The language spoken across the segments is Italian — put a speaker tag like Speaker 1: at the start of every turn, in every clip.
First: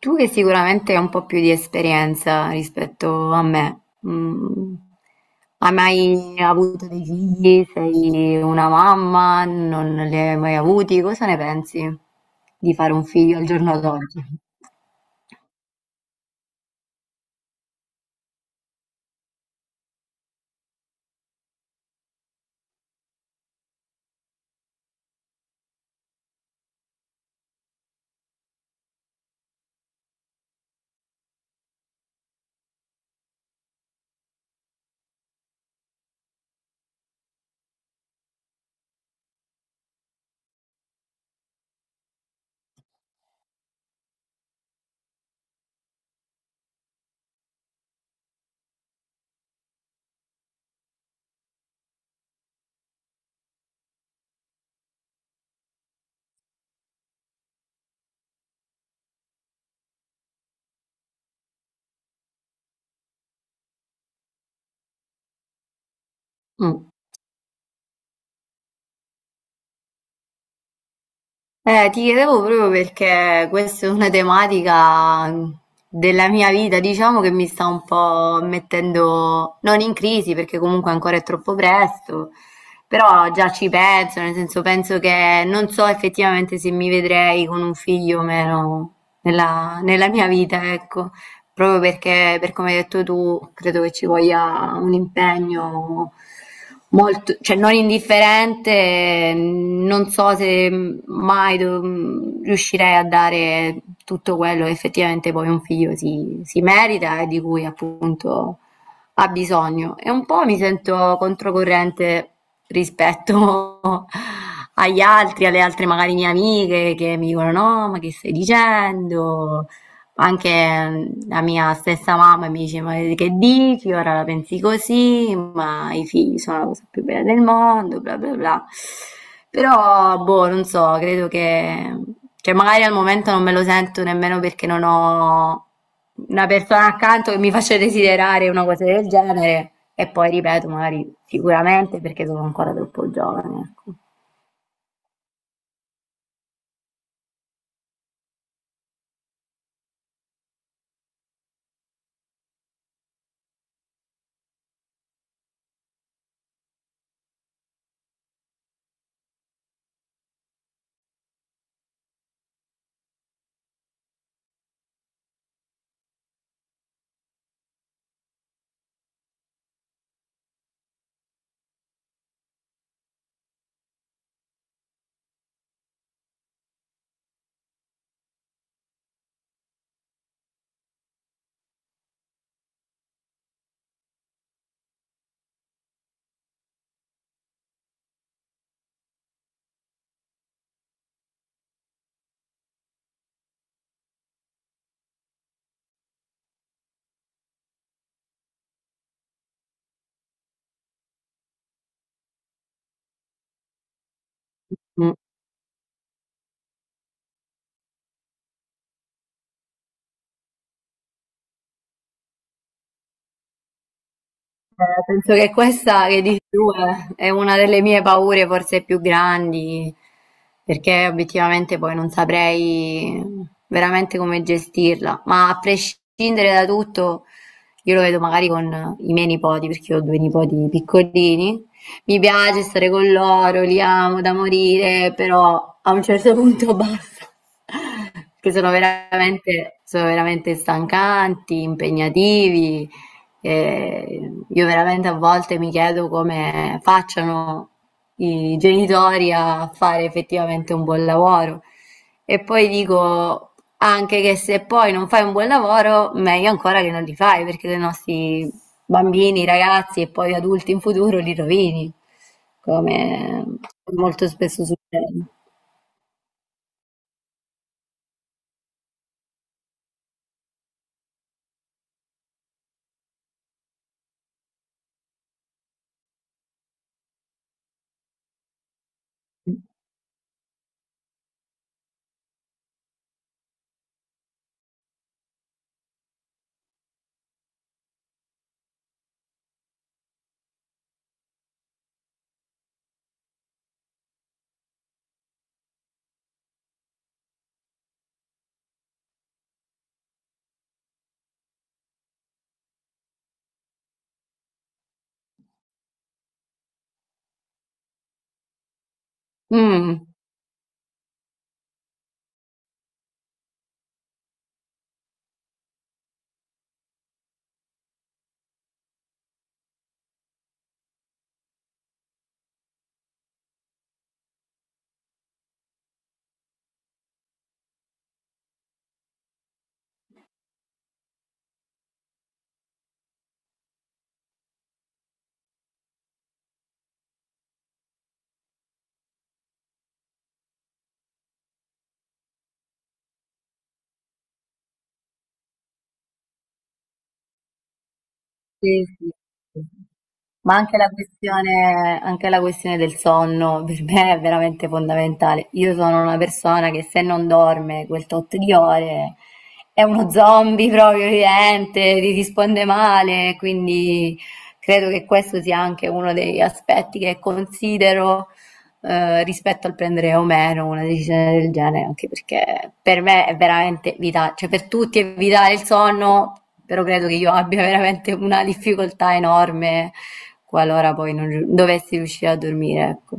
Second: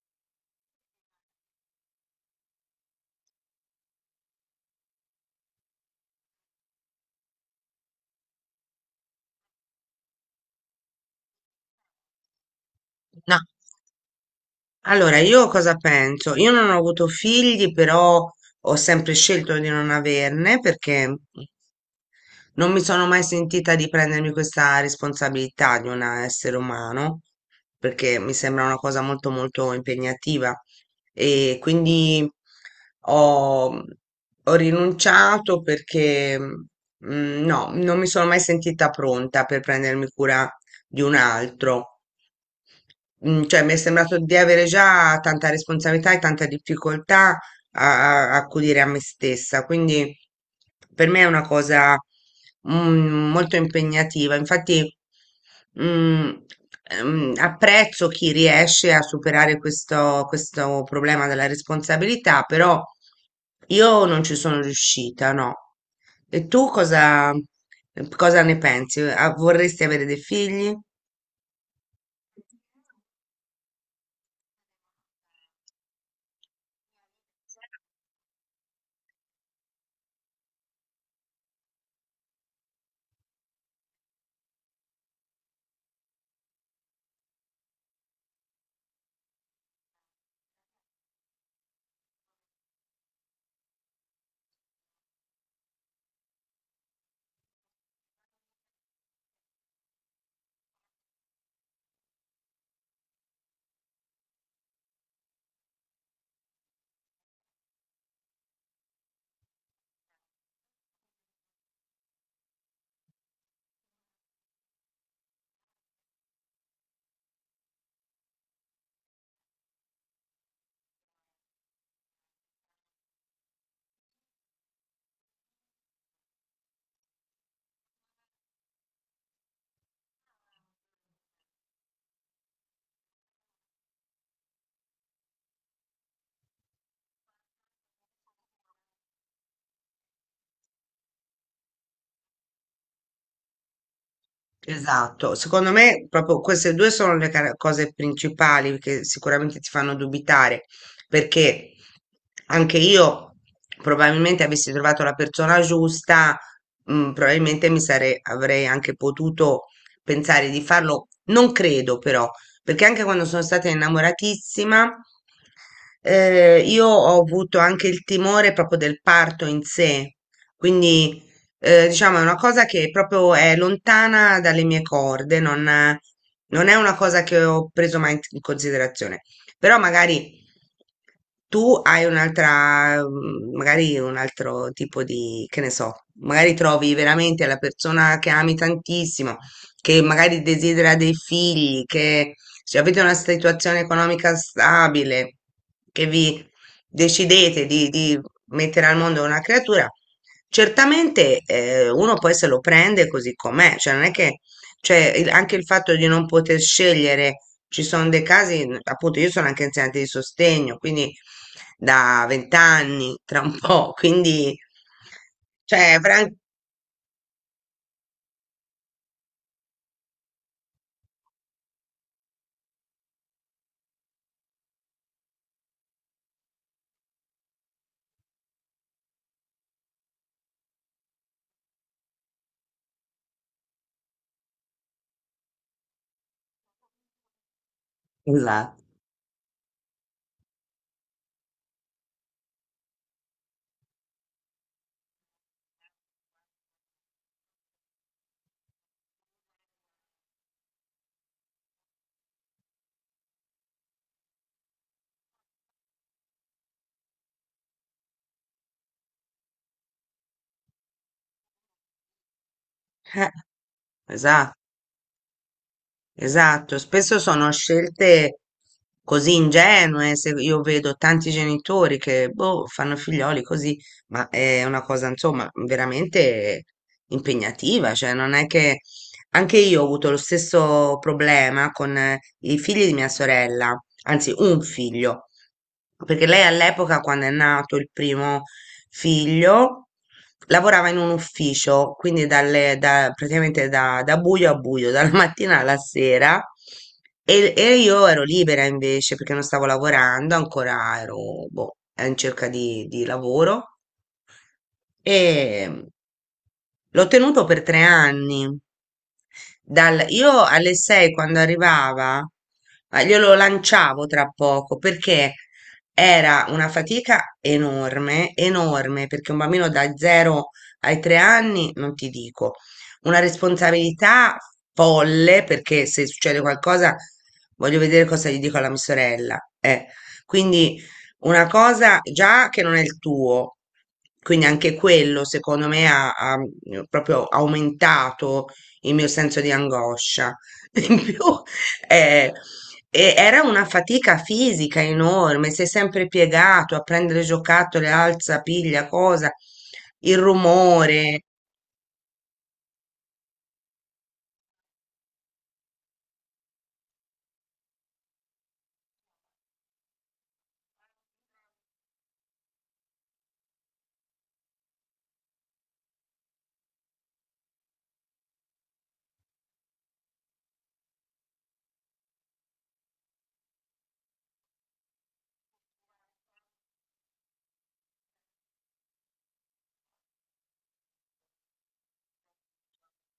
Speaker 1: Tu che sicuramente hai un po' più di esperienza rispetto a me, mm, hai mai avuto dei figli? Sei una mamma? Non li hai mai avuti? Cosa ne pensi di fare un
Speaker 2: No,
Speaker 1: figlio al giorno d'oggi?
Speaker 2: allora io cosa penso? Io non ho avuto figli, però ho sempre scelto di non averne perché non mi sono mai sentita di prendermi questa responsabilità di un essere umano, perché mi sembra una cosa molto molto impegnativa e quindi ho, ho rinunciato perché no, non mi sono mai sentita pronta per prendermi cura di un altro. Cioè, mi è sembrato di avere già tanta responsabilità e tanta difficoltà a accudire a me stessa, quindi per me è una cosa molto impegnativa. Infatti, mm, apprezzo chi riesce a superare questo problema della responsabilità, però io non ci sono riuscita, no. E tu
Speaker 1: Mm.
Speaker 2: cosa ne pensi? Ah, vorresti avere dei figli?
Speaker 1: Ti chiedevo proprio perché questa è una tematica della mia vita, diciamo che mi sta un po' mettendo non in crisi perché comunque ancora è troppo presto, però già ci penso, nel senso penso che non so effettivamente se mi vedrei con un figlio o meno nella mia vita, ecco. Proprio perché, per come hai detto tu, credo che ci voglia un impegno molto, cioè non indifferente, non so se mai riuscirei a dare tutto quello che effettivamente poi un figlio si merita e di cui appunto ha bisogno. E un po' mi sento controcorrente rispetto agli altri, alle altre magari mie amiche che mi dicono no, ma che stai dicendo? Anche la mia stessa mamma mi dice: Ma che dici? Ora la pensi così, ma i figli sono la cosa più bella del mondo, bla bla bla. Però, boh, non so, credo che, cioè, magari al momento non me lo sento nemmeno perché non ho una persona accanto che mi faccia desiderare una cosa del genere. E poi ripeto, magari sicuramente perché sono ancora troppo giovane, ecco.
Speaker 2: Esatto, secondo me proprio queste due sono le cose principali che sicuramente ti fanno dubitare, perché anche io probabilmente avessi trovato la persona giusta, probabilmente avrei anche potuto pensare di farlo, non credo però, perché anche quando sono stata innamoratissima, io ho avuto anche il timore proprio del parto in sé, quindi diciamo, è una cosa che proprio è lontana dalle mie corde, non è una cosa che ho preso mai in considerazione. Però magari tu hai un'altra, magari un altro tipo di, che ne so, magari trovi veramente la persona che ami tantissimo, che magari desidera dei figli, che se avete una situazione economica stabile, che vi decidete di mettere al mondo una creatura, certamente uno poi se lo prende così com'è, cioè non è che, cioè
Speaker 1: Mm.
Speaker 2: anche il fatto di non poter scegliere, ci sono dei casi, appunto io sono anche insegnante di sostegno, quindi da vent'anni, tra un po', quindi,
Speaker 1: Penso che
Speaker 2: cioè,
Speaker 1: questa che dici tu è una delle mie paure forse più grandi, perché obiettivamente poi non saprei veramente come gestirla, ma a prescindere da tutto, io lo vedo magari con i miei nipoti, perché ho due nipoti piccolini, mi piace stare con loro, li amo da morire, però a un certo punto basta, perché sono
Speaker 2: esatto,
Speaker 1: veramente, sono veramente stancanti, impegnativi. E io veramente a volte mi chiedo come facciano i genitori a fare effettivamente un buon lavoro. E poi dico anche che se poi non fai un buon lavoro, meglio ancora che non li fai, perché i nostri bambini, ragazzi e poi adulti in futuro li rovini,
Speaker 2: eh,
Speaker 1: come molto
Speaker 2: esatto.
Speaker 1: spesso succede.
Speaker 2: Esatto, spesso sono scelte così ingenue, se io vedo tanti genitori che boh, fanno figlioli così, ma è una cosa insomma veramente impegnativa, cioè non è che anche io ho avuto lo stesso problema con i figli di mia sorella, anzi un figlio perché lei all'epoca, quando è nato il primo figlio, lavorava in un ufficio, quindi praticamente da buio a buio, dalla mattina alla sera, e io ero libera invece perché non stavo lavorando, ancora ero boh, in cerca di lavoro e l'ho tenuto per 3 anni.
Speaker 1: Mm.
Speaker 2: Io alle 6 quando arrivava, glielo lanciavo tra poco perché? Era una fatica enorme, enorme, perché un bambino da 0 ai 3 anni, non ti dico, una responsabilità folle, perché se succede qualcosa voglio vedere cosa gli dico alla mia sorella. Eh. Quindi una cosa già che non è il tuo, quindi anche quello secondo me ha proprio aumentato il mio senso di angoscia. In più, eh, e era una fatica fisica enorme, sei sempre piegato a prendere giocattoli, alza,
Speaker 1: Sì,
Speaker 2: piglia,
Speaker 1: sì,
Speaker 2: cosa,
Speaker 1: sì.
Speaker 2: il
Speaker 1: Ma
Speaker 2: rumore.
Speaker 1: anche la questione del sonno per me è veramente fondamentale. Io sono una persona che se non dorme quel tot di ore è uno zombie proprio vivente, ti risponde male, quindi credo che questo sia anche uno degli aspetti che considero rispetto al prendere o meno una decisione del genere, anche perché per me è veramente vitale, cioè per tutti è vitale il sonno, però credo che io abbia veramente una difficoltà enorme qualora poi non dovessi riuscire a dormire, ecco.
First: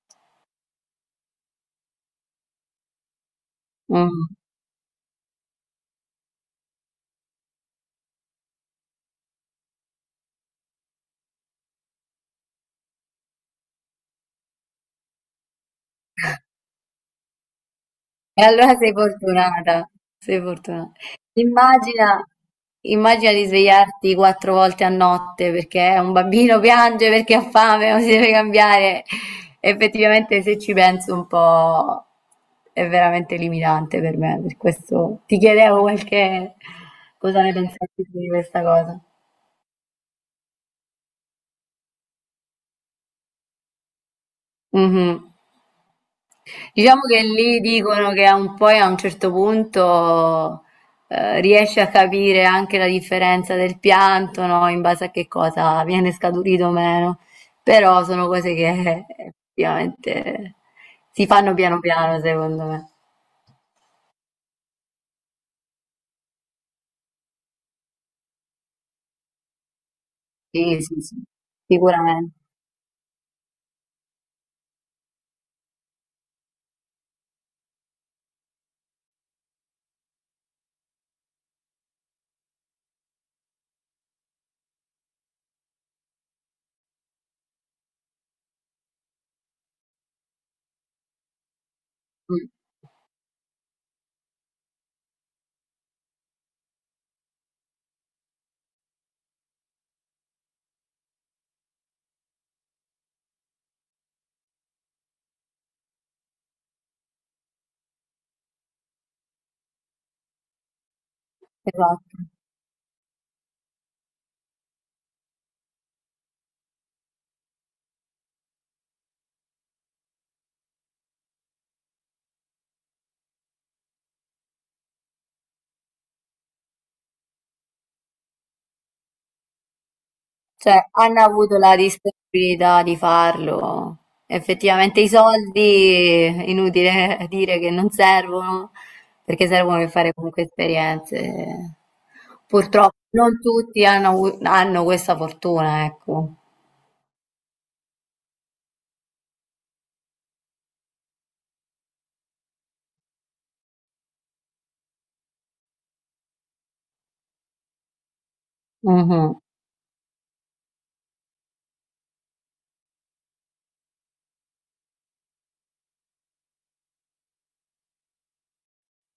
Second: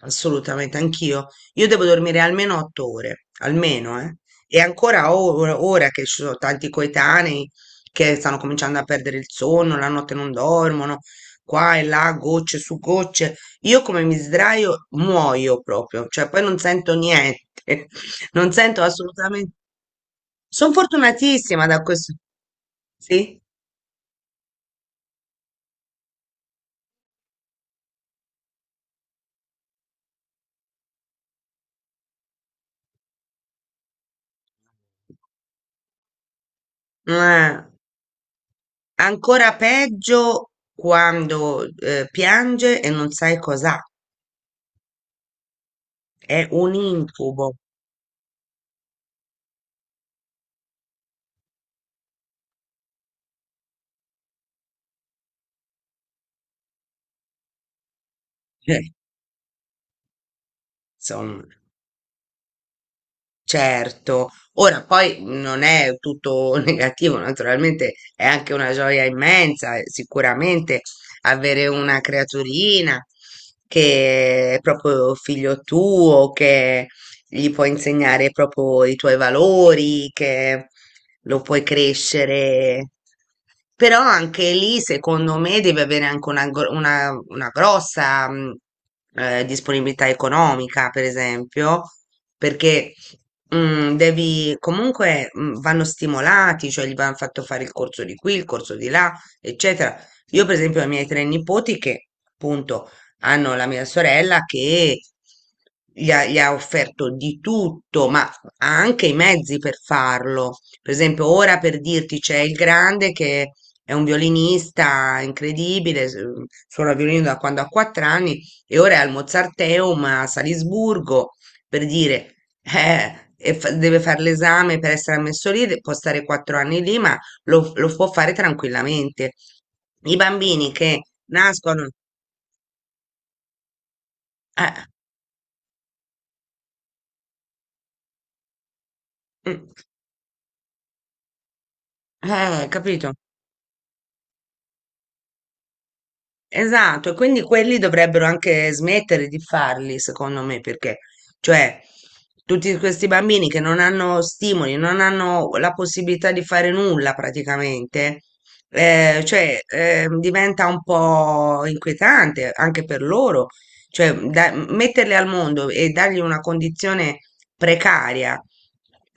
Speaker 2: Assolutamente, anch'io. Io devo dormire almeno 8 ore, almeno, eh.
Speaker 1: Mm.
Speaker 2: E ancora ora che ci sono tanti coetanei che stanno cominciando a perdere il sonno, la notte non dormono, qua e là, gocce su gocce. Io come mi sdraio muoio proprio, cioè poi non sento niente,
Speaker 1: E
Speaker 2: non
Speaker 1: allora
Speaker 2: sento
Speaker 1: sei
Speaker 2: assolutamente.
Speaker 1: fortunata, sei
Speaker 2: Sono
Speaker 1: fortuna
Speaker 2: fortunatissima da questo.
Speaker 1: Immagina immagina
Speaker 2: Sì,
Speaker 1: di svegliarti 4 volte a notte perché un bambino piange perché ha fame o si deve cambiare. Effettivamente, se ci penso un po', è veramente limitante per me. Per questo ti chiedevo qualche
Speaker 2: ma
Speaker 1: cosa ne pensavi tu di questa cosa.
Speaker 2: ancora peggio quando piange e non sai cos'ha.
Speaker 1: Mhm.
Speaker 2: È un
Speaker 1: Diciamo che
Speaker 2: incubo.
Speaker 1: lì dicono che a un poi a un certo punto riesci a capire anche la differenza del pianto, no? In base a che cosa viene scaturito o meno. Però sono cose
Speaker 2: Eh,
Speaker 1: che effettivamente si
Speaker 2: Insomma,
Speaker 1: fanno piano piano, secondo me.
Speaker 2: certo. Ora, poi non è tutto negativo, naturalmente è anche una gioia immensa,
Speaker 1: Sì,
Speaker 2: sicuramente
Speaker 1: sì, sì,
Speaker 2: avere una
Speaker 1: sicuramente.
Speaker 2: creaturina che è proprio figlio tuo, che gli puoi insegnare proprio i tuoi valori, che lo puoi crescere. Però anche lì, secondo me, devi avere anche una, una grossa disponibilità economica, per esempio,
Speaker 1: Mm,
Speaker 2: perché devi comunque vanno stimolati, cioè gli vanno fatto fare il corso di qui, il corso di là, eccetera. Io, per esempio, ho i miei 3 nipoti che appunto hanno la mia sorella che gli ha offerto di tutto, ma ha anche i mezzi per farlo. Per esempio, ora per
Speaker 1: esatto.
Speaker 2: dirti c'è il grande che è un violinista incredibile, suona il violino da quando ha 4 anni e ora è al Mozarteum a Salisburgo, per dire, e deve fare l'esame per essere ammesso lì, può stare 4 anni lì, ma lo può fare tranquillamente. I bambini
Speaker 1: Cioè,
Speaker 2: che
Speaker 1: hanno avuto la
Speaker 2: nascono.
Speaker 1: disponibilità di farlo.
Speaker 2: Eh.
Speaker 1: Effettivamente i soldi, inutile dire che non servono, perché
Speaker 2: Mm.
Speaker 1: servono per fare comunque esperienze. Purtroppo
Speaker 2: Capito?
Speaker 1: non tutti hanno, hanno questa fortuna, ecco.
Speaker 2: Esatto, e quindi quelli dovrebbero anche smettere di farli, secondo me, perché, cioè, tutti questi bambini che non hanno stimoli, non hanno la possibilità di fare nulla praticamente, cioè, diventa un po' inquietante anche per loro, cioè, metterli al mondo e dargli una condizione precaria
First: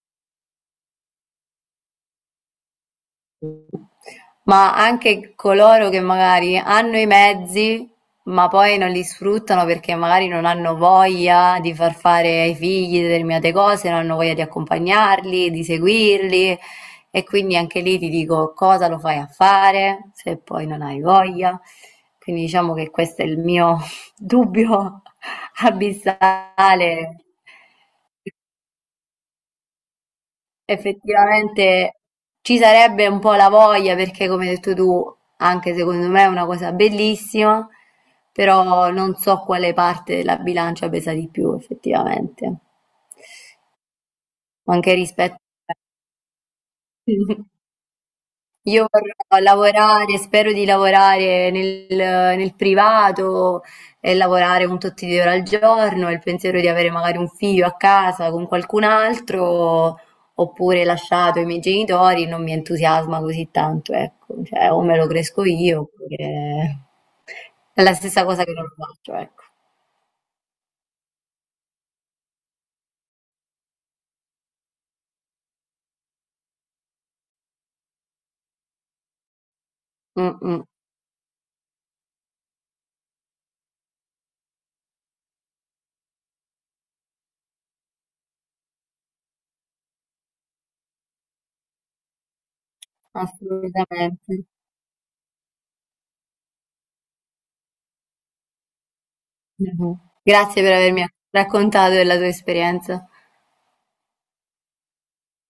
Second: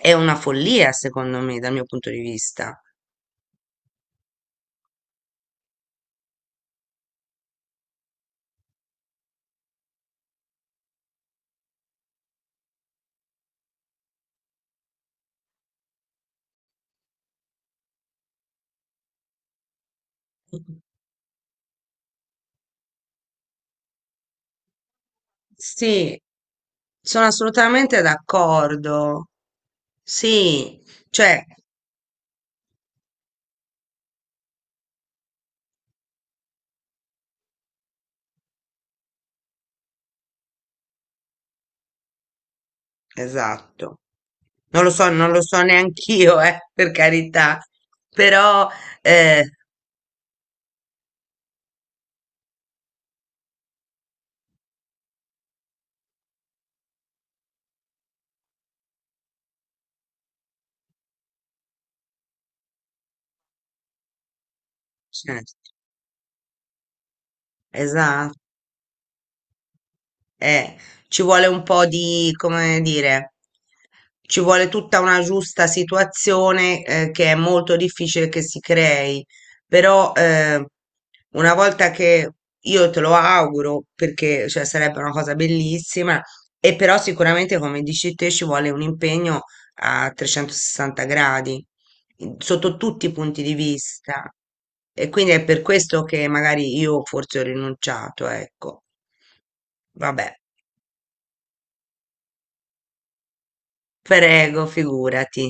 Speaker 2: è una follia, secondo me, dal mio punto di vista.
Speaker 1: Mhm. Ma anche coloro che magari hanno i mezzi, ma poi non li sfruttano perché magari non hanno voglia di far fare ai figli determinate cose, non hanno voglia di accompagnarli, di seguirli. E quindi anche lì ti dico cosa lo fai a fare se poi non hai voglia. Quindi diciamo che questo è il mio dubbio
Speaker 2: Sì,
Speaker 1: abissale.
Speaker 2: sono assolutamente d'accordo. Sì, cioè,
Speaker 1: Effettivamente ci sarebbe un po' la voglia perché, come hai detto tu, anche secondo me è una cosa bellissima, però non so quale parte della bilancia pesa di più, effettivamente,
Speaker 2: esatto. Non lo
Speaker 1: anche
Speaker 2: so, non
Speaker 1: rispetto
Speaker 2: lo so neanch'io, per carità. Però,
Speaker 1: Io vorrò
Speaker 2: eh,
Speaker 1: lavorare, spero di lavorare nel, nel privato e lavorare un tot di ore al giorno, e il pensiero di avere magari un figlio a casa con qualcun altro, oppure lasciato ai miei genitori, non mi entusiasma così tanto, ecco, cioè o me lo cresco
Speaker 2: certo,
Speaker 1: io, oppure è la stessa
Speaker 2: esatto.
Speaker 1: cosa che non lo faccio, ecco.
Speaker 2: Eh, ci vuole un po' di, come dire, ci vuole tutta una giusta situazione, che è molto difficile che si crei, però,
Speaker 1: Mm, mm,
Speaker 2: una volta che io te lo auguro, perché, cioè, sarebbe una cosa bellissima, e però sicuramente, come dici te, ci vuole un impegno a 360 gradi, sotto tutti i punti di vista.
Speaker 1: assolutamente.
Speaker 2: E quindi è per questo che magari io forse ho rinunciato, ecco.
Speaker 1: Mhm.
Speaker 2: Vabbè.
Speaker 1: Grazie per avermi raccontato della tua esperienza.
Speaker 2: Prego, figurati.